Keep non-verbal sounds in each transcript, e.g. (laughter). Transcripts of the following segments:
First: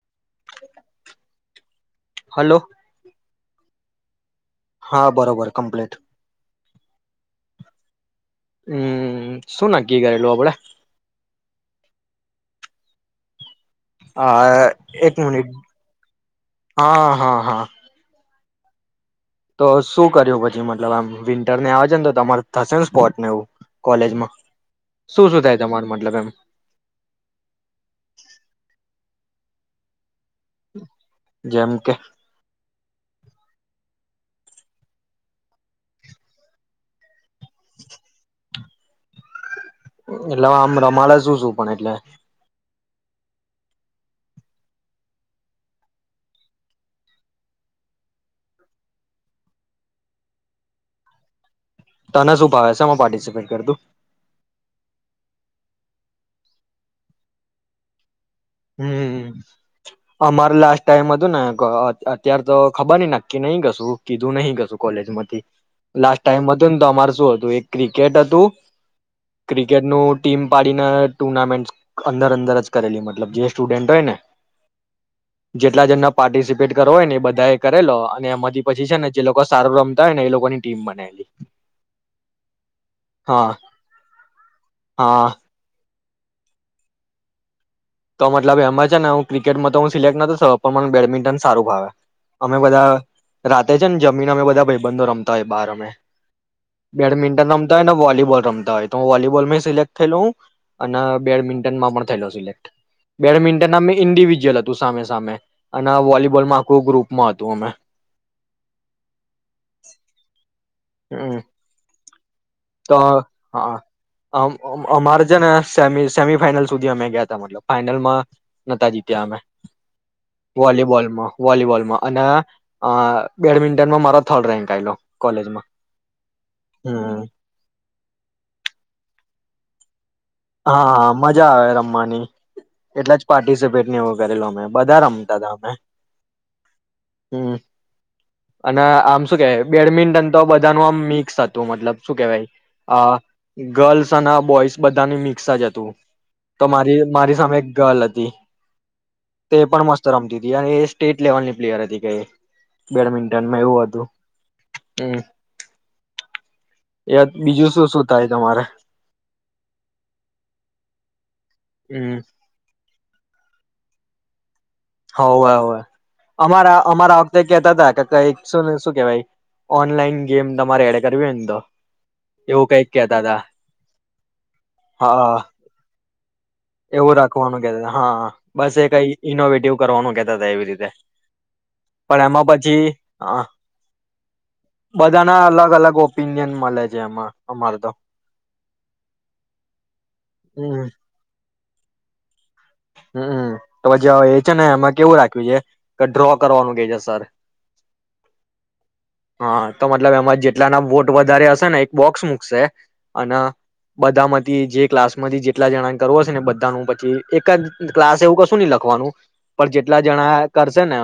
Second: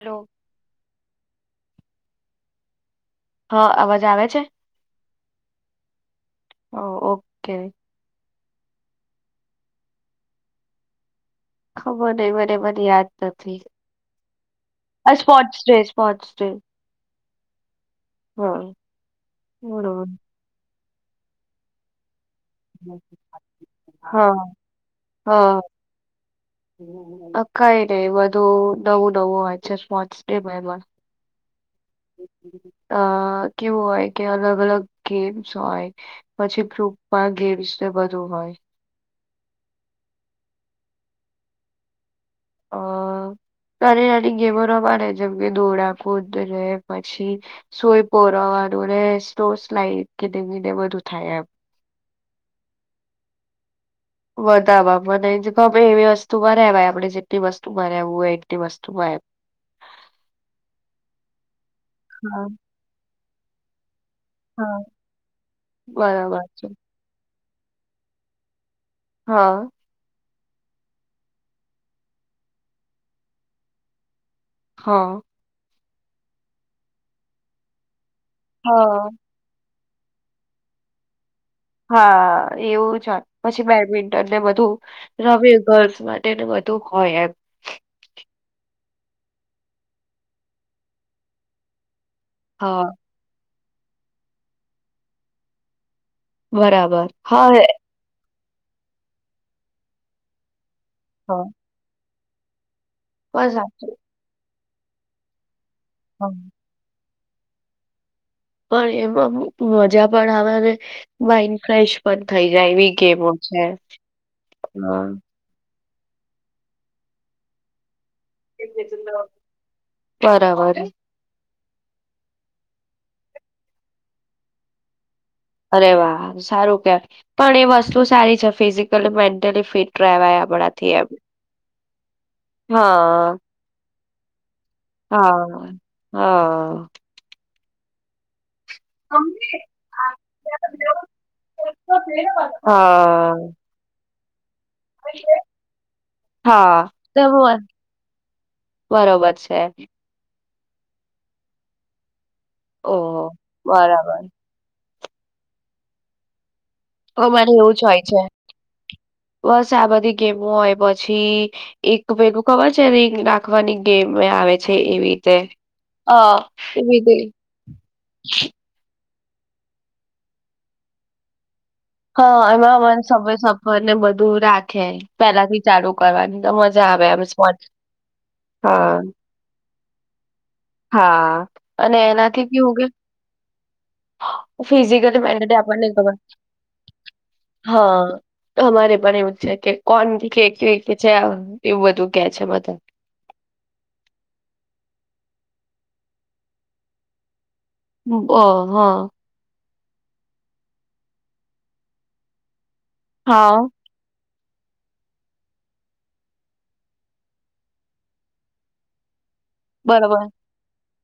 Hello. Hello. હા અવાજ આવે છે? હા બરોબર કમ્પ્લીટ. હ ઓકે. હમ શું નકકી કરેલું આપ આપડે? ખબર નય મને મને યાદ નથી. હા એક આ minute sports day sports day હા હા. હા. હા. તો બરોબર શું કર્યું પછી મને એ આમ વિન્ટર ને આવજ ને તો તમારે થશે ને સ્પોર્ટ ને એવું કોલેજમાં હા શું શું હા થાય તમાર મતલબ એમ કઈ નયવધુ નવું બવું હોય છે સ્પોર્ટ્સ તે (unintelligible) જેમ કે (inaudible) અ કેવું હોય કે અલગ અલગ ગેમ્સ હોય પછી (unintelligible) ગેમ્સ બધું હોય. એટલે આમ રમાડા શુ છું પણ એટલે? અ નાની નાની ગેમો રમાડે જેમ કે દોડા કૂદ રે પછી સોય પરવાનું રે સોસ લાઇટ કેધી બધું થાય એમ. તને શું ભાવે શેમાં પાર્ટિસિપેટ કરું તું? બધામાં મને ખપે એવી વસ્તુમાં રેવાય આપડે જેટલી વસ્તુ મા રેવું હોય. એટલી વસ્તુમાં એમ હમ અમાર લાસ્ટ ટાઈમ હતું ને અત્યાર હા તો ખબર (unintelligible) કે નહીં કસું કીધું નહી હા કશું કોલેજ માંથી લાસ્ટ બરાબર ટાઈમ હત છે ને તો અમાર શું હતું ક્રિકેટ હતું. હા ક્રિકેટ નું ટીમ પાડીને ટુર્નામેન્ટ અંદર અંદર જ કરેલી મત લબ જે સ્ટુડન્ટ હોય ને હા. કેટલા જણને પાર્ટિસિપેટ કરવો હોય ને એ બધા એ કરેલો ને એમાંથી પછી છે ને હા જે લોકો સારું રમ ને એ લોકોની ટીમ બનેલી. હા એવું છે હા પછી બેડમિન્ટન ને બધું હા રવ ગર્લ્સ માટે. બધું હોય એમ. તો મતલબ એમાં છે ને હું ક્રિકેટમાં તો હું સિલેક્ટ નતો પણ મને બેડમિન્ટન સારું ભાવે. અમે બધા હા રાતે છે ને જમીન અમે બધા ભાઈબંધો રમતા હોય બહાર અમે. બરાબર હા બેડમિન્ટન આમ એ તો હો ને વોલીબોલ. રમતા હોય તો હ વોલીબોલ મેં સિલેક્ટ કર્યું. અને હા બેડમિન્ટન માં પણ થ સિલેક્ટ. બસ બેડમિન્ટનના મે સાચું ઇન્ડિવિજ્યુઅલ હતા. તુ સામે સામે. અને આ હા વોલીબોલમાં આખુ ગ્રુપ. મા હતું મેં. પણ એમાં મજા પણ આવે ને. હમ માઈન્ડ ફ્રેશ પણ થઈ જાય એવી તો ગેમો છે હા હ. અમારે છે ને સેમી સેમી ફાઈનલ સુધી અમે ગયા ત મતલબ ફાાઈનલમાં. નતા જીત્યા અમે બરાબર વોલીબોલમાં. વોલીબોલમાં અને બેડમિન્ટનમાં મારો થર્ડ રેન્ક આલો કોલેજમાં. અરે વાહ સારું હમ કેવાય પણ એ વસ્તુ સારી છે ફિઝિકલ મે. ફિટ રહેવાય આપણાથી હા એમ હા મજા આવે રમવાની એટલા જ હા પાર્ટિસિપેટ નહી હોય. વેલોમ. બધા રમતા હતાા હા અમે હા હમ. અને આમ શું કેહેવાય બેડમિન્ટન તો બધાનું આમ મિક્સ હતું મતલબ શું કેહેવાય હા ગર્લ્સ. સના બોયસ. બધાની મ તો હા મારી સામે બ- એક ગલ હતી બરોબર તે છે પણ મસ્ત રમતી. અને એ સ્ટેટ લેવલની પ્લેયર હતી કે એ ઓહ બરાબર. હમ. એ અમારે બીજું એવું જ શું હોય શું છે થાય તમારે બસ આ બધી ગેમું હોય પછી એક હમ ભેગું ખબર શેરિંગ રાખવાની ગેમ આવે. છે એવી રીતે હોવે હોવે અ અમારા એવી અમારા રીતે વખતે કેતા હતા કે કઈ શ શું કેવાય? ઓનલાઈન ગેમ તમારે એડ કરવી ને તો હા એવું એમાં કઈક મને સય કેતા હતા સફર ને બધું રાખે હા પેલા થી ચાલુ કરવાની. તો મજા આવે એવું એમ સ્પોટ રાખવાનું કે હા બસ એ હા કઈ ઇનોવેટિવ કરવાનું. કેતા હતા એવી રીતે હા અને પણ એનાથી એમાં કેવું પછી કે ફિઝિકલી બધાના મેન્ટલી અલગ આપણને અલગ ખબર ઓપિનિયન મળે છે એમાં અમારે તો હા અમારે પણ એવું છે કે કોણ હમ છે? એવું બધું કે છે બધા. હમમ તો જે એ છે ને એમાં કેવું રાખ્યું છે કે ડ્રો કરવાનું કે છે સર. બહ હા. હા તો મતલબ એમાં જેટલાના વોટ વધારે હશે ને એક બોક્સ મુકશે અને હા બધામ જે ક્લાસ માંથી જેટલા જણા કરવ હશે ને બધાનું પછી એક જ ક્લાસ એવું કશું નહી લખવાનું. પણ જેટલા બરોબર જણા કરશે ને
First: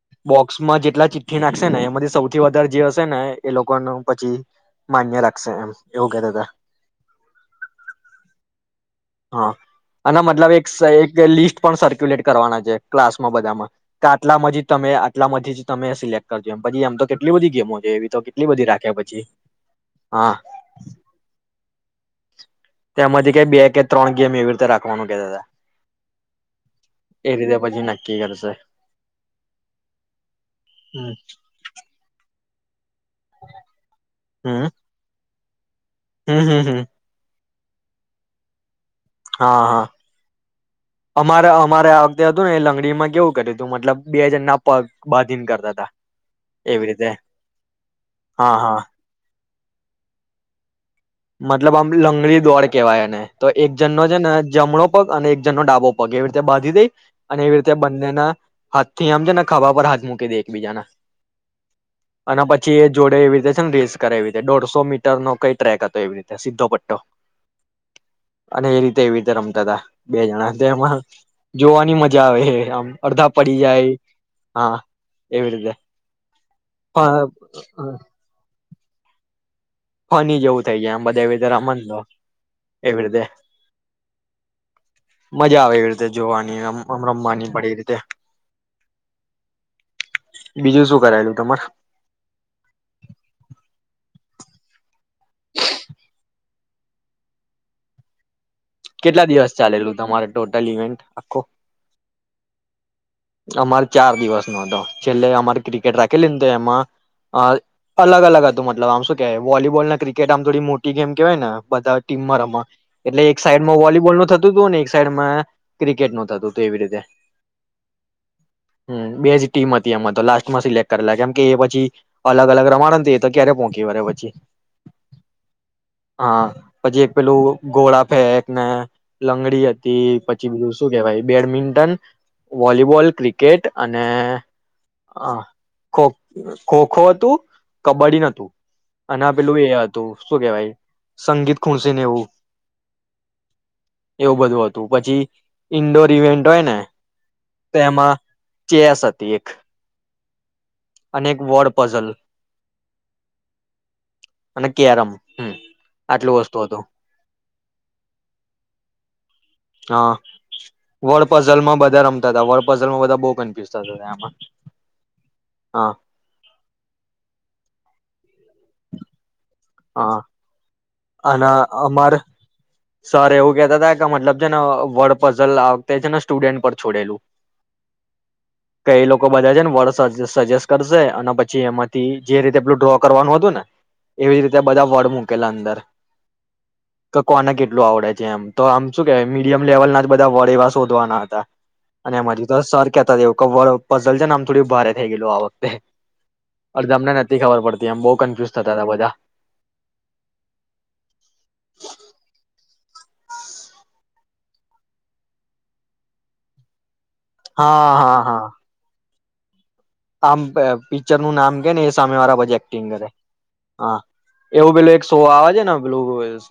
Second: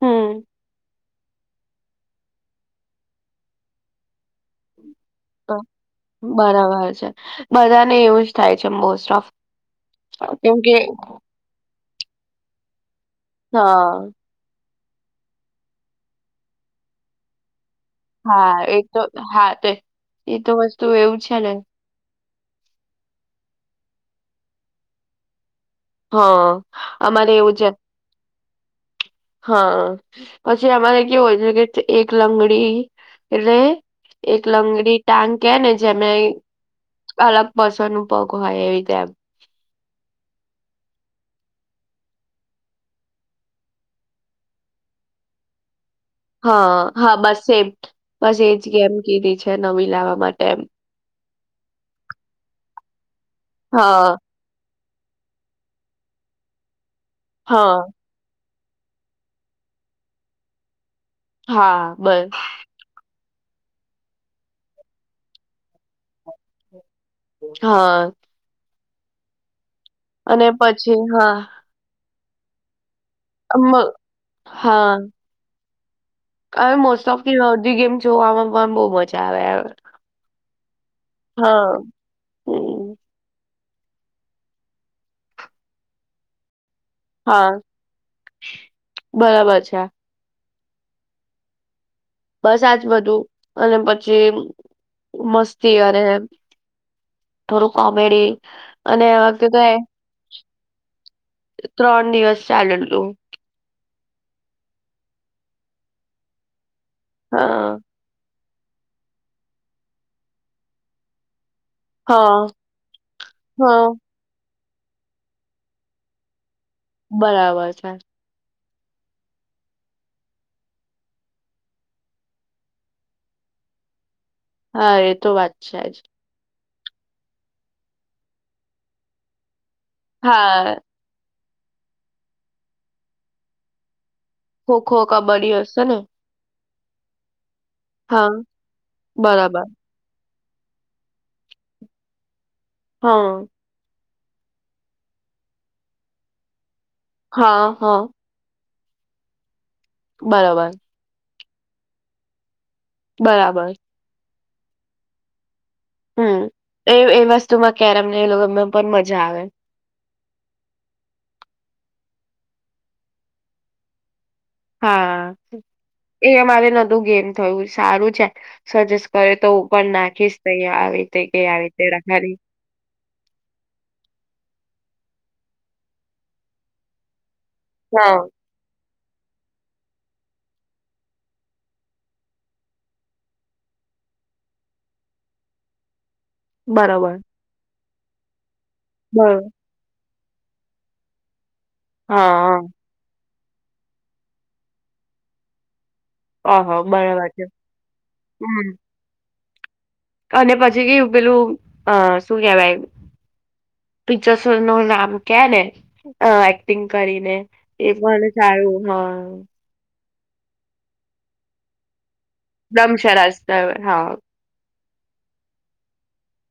હમ બોક્સમાં જેટલા ચિત એ નાખશે ને એમાંથી સૌથી વધારે જે હશે ને એ લોકોનું પછી માન્ય રાખશે એમ એવું કેતા હતા બરાબર છે બધાને એવું જ થાય છે મોસ્ટ ઓફ. ના મતલબ કેમ એક કે લિસ્ટ પણ સર્ક્યુલેટ કરવાના છે. ક્લાસ માં બધામાં હા કાટલા મજીદ તમે આટલામાંધથી જ તમે સિલેક્ટ કરજો એમ પછી એમ તો કેટલી બધી ગેમો છે. એવી તો કેટલી હા બધી એ રાખે તો પછી હા હા એતો વસ્તુ એવું છે ને તેમાંથી કઈ બે કે ત્રણ ગેમ એવી રીતે રાખવાનું કતા હતા. હા અમારે એ એવું રીતે છે પછી નક્કી કરશે હા પછી અમારે હમ કેવું હોય છે કે એક લંગડી પડી એટલે એક હમ લંગડી ટાંકી કેને જેમ હમ હમ હમ અલગ બસ અનું પગ હોય એવી એમ હા હા. અમારે અમારે વખતે હતું ને એ લંગડીમાં કેવું કર્યું હતું મતલબ બે હજાર ના પગ બાંધીને કરતા હતા. હા એવી રીતે હા બસ એ બસ હા એજ હા ગેમ કીધી છે. તે નવી લાવા માટે એમ મતલબ આમ લંગડી દોડ કેવાય એને. તો એક જનનો હા છે ને જમણો પગ અને એક જણનો ડાબો પગ એવી રીતે બાંધી દઈ. અને એવી રીતે હા બંનેના હાથથી આમ છે ને ખભા પર હાથ મુકી દઈ એકબીજાના હા અને બસ પછી એ જોડે એવી એટલે છે ને રેસ કરે એવી રીતે દોઢસો મીટર નો કઈ ટ્રેક તો એવી રીતે સીધો પટો હહ. અને એ રીતે એવી રીતે રમતાતા. બે જણા તો એમાં પછી હા જોવાની મજ જાવે આમ. અડધા પડી મ જાય હા એવી રીતે હવે મોસ્ટ ઓફથી અડધી ગેમ જોવામાં વામ બહુ મજા આવે. ફની જવું જ થઈ ગયા આમ બધા એવી રીતે હા રમન તો હમ એવી રીતે મજા આવે એવી રીતે જોવાની આમ. હા રમવાની પડે એ રીતે બરાબર છે. બીજું શું કરાયેલું તમાર? બસ આજ બધું અને પછી મસ્તી કરે એમ. થોડું કોમેડી અને કેટલા આ વખતે દિવસ તો ચાલેલું તમારે ટોટલ ઇવેન્ટ આખો? એ ત્રણ દિવસ ચાલેલું અમાર ચાર દિવસ નો હતો છેલ્લે અમારી ક્રિકેટ રાખેલી ને તો એમાં હ હા અલગ અલગ તો મતલબ આમ શું કેવાય વોલીબોલના ક્રિકેટ આમ થોડી મોટી ગેમ કેવાયને બધા ટીમમાં હા રમ એટલે સાઈડમાં હા વોલીબોલનું થત થતુંતું ને એક સાઈડમાં ક્રિકેટનું થતુંતું. બરાબર છે. હમ બે જ ટીમ હતી એમાં તો લાસ્ટમાં સિલેક્ટ કરેલા કેમ કે એ પછી અલગ અલગ રમાડને તો એ તો ક્યારે પોહંકી વળે પછી હા એ તો વાત છે જ. હા પછી એક પેલું ગોળા ફેક ના લંગડી હતી. તે પચી બીજું હા શું કેવાય બેડમિન્ટન વોલીબોલ ક્રિકેટ અને ખોખો કબડ્ડી હશે ને. ખો ખોખો હતું. કબડ્ડી હા ન હતું અને પેલું એ બરાબર હતું. શું કેવાય સંગીત ખૂણસીને એવું. હા. એવું બધું હતું પછી ઈન્ડોર ઈવેન્ટ હોય ને હા હા. ચે આ ત એક બરાબર. અનેક વડ પઝલ બરાબર. અનકી આરામ હમ. આટલું હમ વસ્તુ હતું એ એ વસ્તુમાં કે્યારેમને એ લોકો એમ પણ મજા આવે. હા વડપઝલ માં બધા રમતા હતા વડપઝલમાં બધા બહ કન્ફ્યુઝ થતા હતા એમાં. હા હા એ અમારે નું ગેમ થયું સારું છે. સજેસ્ટ કરે. તો હું પણ હા નાખીશ તહં આવી. તે ક અને આવી રીતે અમાર રાખાયલી. સર એવું કેહેતા હતા કે મતલબ છે ને વડપઝલ આવતા છે ને સ્ટુડન્ટ પર છોડેલું. હા. કઈ લોકો બધા છે ને વર્ડ સજેસ્ટ કરશે અને પછી એમાંથી જે રીતે પલું ડ્રો કરવાનું હતું ને એવી જ રીતે બધા વર્ડ મૂકેલા અંદર. બરાબર. કોના કેટલું આવડે છે એમ. તો આમ શું કે મીડયમ લેવલ ના. બધા વડેવા શોધવાના હતા. અને હા એમાં જ તો હા સર કતા જેવું. ક પઝલ છેને આમ થોડી ભારે થઈ ગયલું આ વખતે. ઓહો અરેજ અમને બરાબર નથી છે ખબર પડતી એમ બહુ કન્ફ્યુઝ થતા હમ હતા બધા. અને પછી કેું પેલું અ શું કેવાય. (unintelligible) પિક્ચર્સ નું નામ ક્યા ને એક્ટિંગ. કરીને એ હા હા પણ હા સારું હ. (inaudible) આમ પિક્ચર નું નામ કે ને સામે વાળા એક્ટિંગ કરે દમશરાસ બરાબર. (inaudible) હા હ એવું પેલું શો આવે છે ને બ્લુ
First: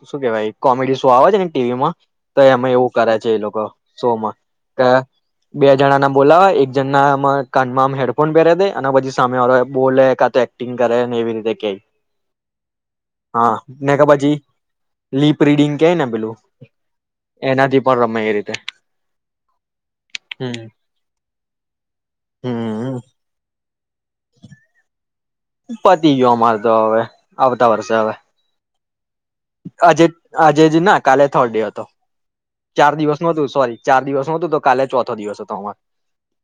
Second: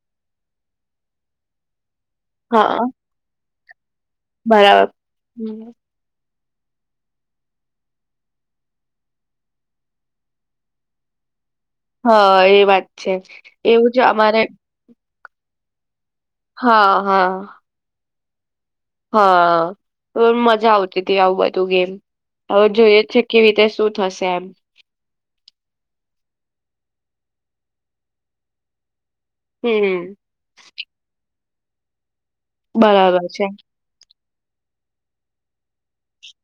શું કેવાય કોમેડી શો આવે છે ને ટીવી માં તો એમાં હા એવું કરે છે એ લોકો સો માં બરાબર બે હમ. જણા ના બોલાવાય એક જમાં કાનમા હેડ પણ પહેરે દે અને પછી સામે વા બોલે કા તો એક્ટિંગ કરે ને એવી રીતે કે હા એ વાત છે હા એવું ને જ કે પછી અમારે લીપ રીડિંગ કે નેમ હા-હા. અમે એ રીતે હા હમ મજા આવતી હતી આવું બધું ગેમ હવે હમ જોઈ છે. કેવી રીતે શું થશે એમ પતી ગયો અમારે તો હવે આવતા વર્ષે હવે આજે હમ આજે ના કાલે થર્ડે હતો ચાર દિવસ બરાબર નુ છે હતું સોરી ચાર દિવસ હું તો કાલે ચોથો દિવસ હતો અમામાં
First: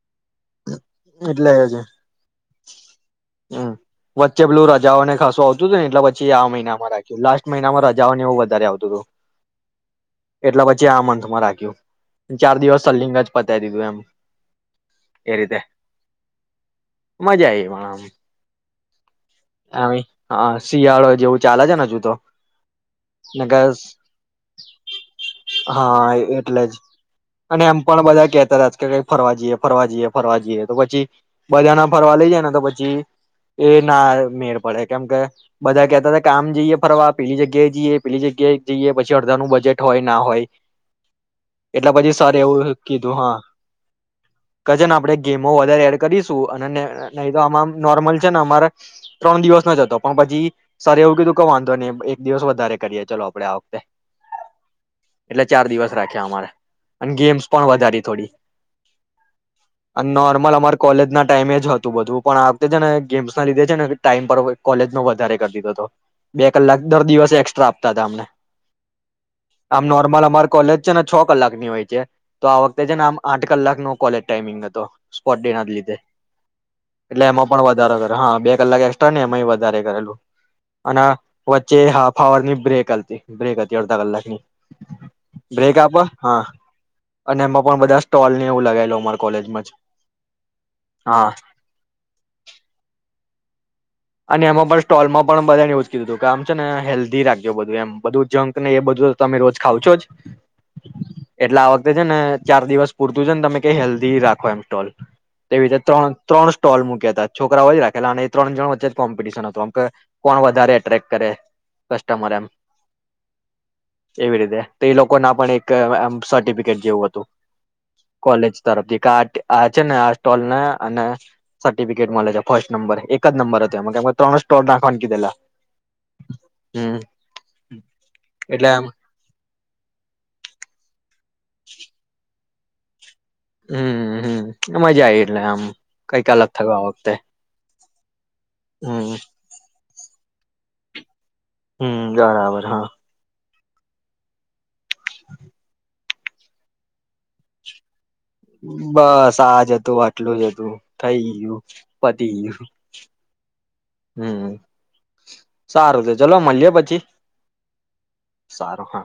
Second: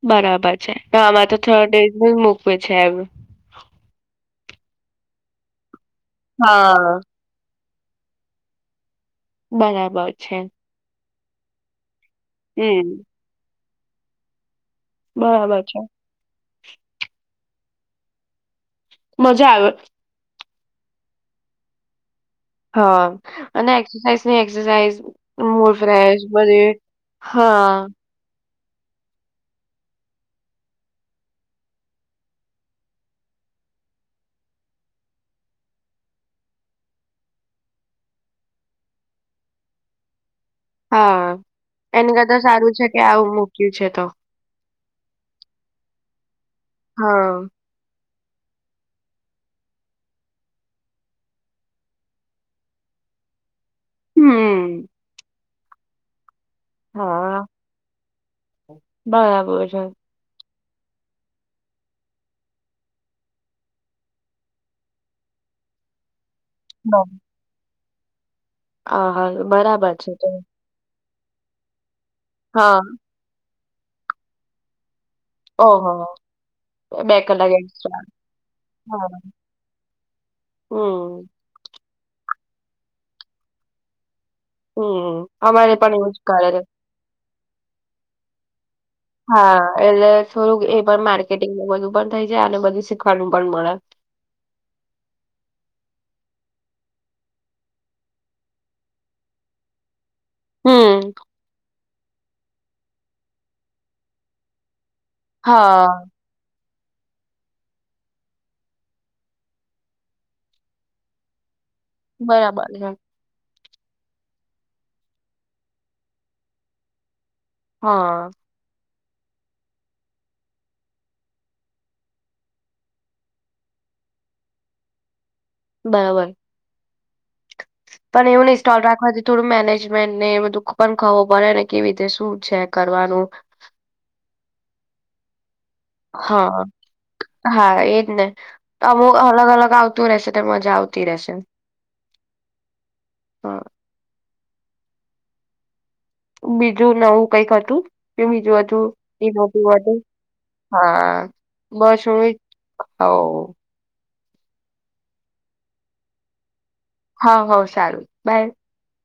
બરાબર છે તો આમાં તો એટલે થર્ડ જ ડે થો ડેઝ મૂકવે છે એમ જે પેલું રાજા ને ખાસવા આવતું ને પછી આ મહિનામાં હા. રાખ્યું લાસ્ટ મહિના માં રજાઓને એવું વધારે આવતું હતું. બરાબર છે. માં રાખ્યો. ચાર દિવસ હમ. સલીંગ જ પત ઈ ડીધું એમ એ રીતે બરાબર છે. મજા આવી પણ આમ મજા આવે. આમ હા શિયાળો જેવું ચાલે છેને હજુ તો. હા નકર અને એક્સરસાઇઝ ની એક્સરસાઇઝ, મૂડ હા ફેશ એટલે બધી જ અને હા એમ પણ બધા કેતા હતા કે કઈ ફરવા જઈએ ફરવા જઈએ ફરવા જઈએ, તો પછી બધા ના ફરવા લઈ જાય ને તો પછી એ ના મેળ પડે કેમ કે બધા કેતા કામ જઈએ ફરવા પેલી જગ્યાએ જઈએ, પેલી જગ્યાએ જીએ, પછી અડધાનું બજેટ હોય ના હોય હા એટલે એને પછી સર કરતા એવું સારું છે કે કીધું આવું હા મૂક્યું છે તો. કે ને આપણે ગેમો વધારે એડ કરી તું, અને ન નહી તો હા. આ નોર્મલ છે ને અમારે ત્રણ દિવસ નો જ હતો પણ પછી સરે એવું કીધું કે વાંધો નહી દિવસ વધારે કરીએ ચાલો આપડે આવખતે. હમ્મ્મ. એટલે ચાર દિવસ રાખ્યા અમારે. અને ગેમ્સ પણ વધારી થોડી, બરાબર છે. અને નોર્મલ અમાર કોલેજ ના ટાઈમે જ હતું બધું પણ આ વખતે છે ને ગેમ્સ ના લીધે છે ને તે ટીમ પર કોલેજ નો વધારે કર દીધો તો, બે કલાક દર દિવસે એક્સ્ટ્રા આ તા અમને. હા હા, આમ બરાબર છે નોર્મલ તો. અમારી કોલેજ છે ને છ કલાક ની હોય છે. તો આ હા વખતે છે ને આમ આઠ કલાક નો કોલેજ ટાઈમિંગ હતો. સ્પોટ ડે ના ઓહો લીધે, બે એટલે એમાં કલાક પણ વધારો એક્સ્ટ્રા. કરો, હા બે કલાક હા. એસ્ટ્રાને એમાંએ વધારે કરેલું, અને હમ વચ્ચે હાફ આવર ની બ્રેક હલતી બ્રેક હતી અડધા કલાક ની. હમ્મ, અમારે પણ એવું જ કરે, અને એમાં પણ બધા સ્ટોલ ને એવું લગાવેલું અમારા કોલેજમાં જ હા એટલે થોડુંક એ પણ હા માર્કેટિંગનું બધું પણ થઈ જાય એમ બધું શીખવાનું પણ મળે. અને એમાં પણ સ્ટોલમાં પણ બધાને એવું જ કીધું તું કે આમ છે ને હેલ્ધી રાખજો, બધું એમ બધું જંક ને એ બધું તમે રોજ ખાવ છોજ. હમ એટલે આ વાક્તે છે ને ચાર દિવસ પૂરતું છે ને તમે ક હેલ્ધી રાખો એમ સ્ટોલ. તેવી રીતે હા ત્રોણ, ત્રોણ સ્ટોલ મૂક્યા તા, છોકરાઓ એ જ રાખેલા અને એ ત્રણ જણ વચ્ચે જ કોમ્પિટશન હતુ, આમ કે કોણ વધારે એટ્રેક કરે. કસ્ટમર એમ બરાબર હે. એવી રીતે તો એ લોકોના પણ એક આમ સર્ટિફિકેટ જેવું હતું. હા કોલેજ તરફથી કાટ આ છે ને આ સ્ટોલના અને સર્ટિફિકેટ મળે છે ફર્સ્ટ નંબર એક જ નંબર તો એમાં ત્રણ જ સ્ટોલ નાખવાન કીધેલા. બરાબર, હમ પણ એવું નઈ એટલે સ્ટોલ આમ રાખવાથી થોડું મેનેજમેન્ટ ને એ બધુ પણ ખબ પડે ને કેવી રીતે શું છે કરવાનું હમ્મ હમ્મ મજા આઈ એટલે આમ. કઈક અલગ હા થયું આ વખતે હા એજ ને અમુક હમ અલગ-અલગ આવ તું રહેશે તો મજા આવતી રહેશે. હમ્મ, બરાબર હા. હા. બીજું નવું કંઈક હતું? કે બીજું હતું એ બસ નતું આજ હતું આટલું જ હતું થઈ હા ગયું બસ હું પતી ગયું. હ હમ્મ, સારું તો ચલો મલીએ પ હવ હવ સારું બાય. હા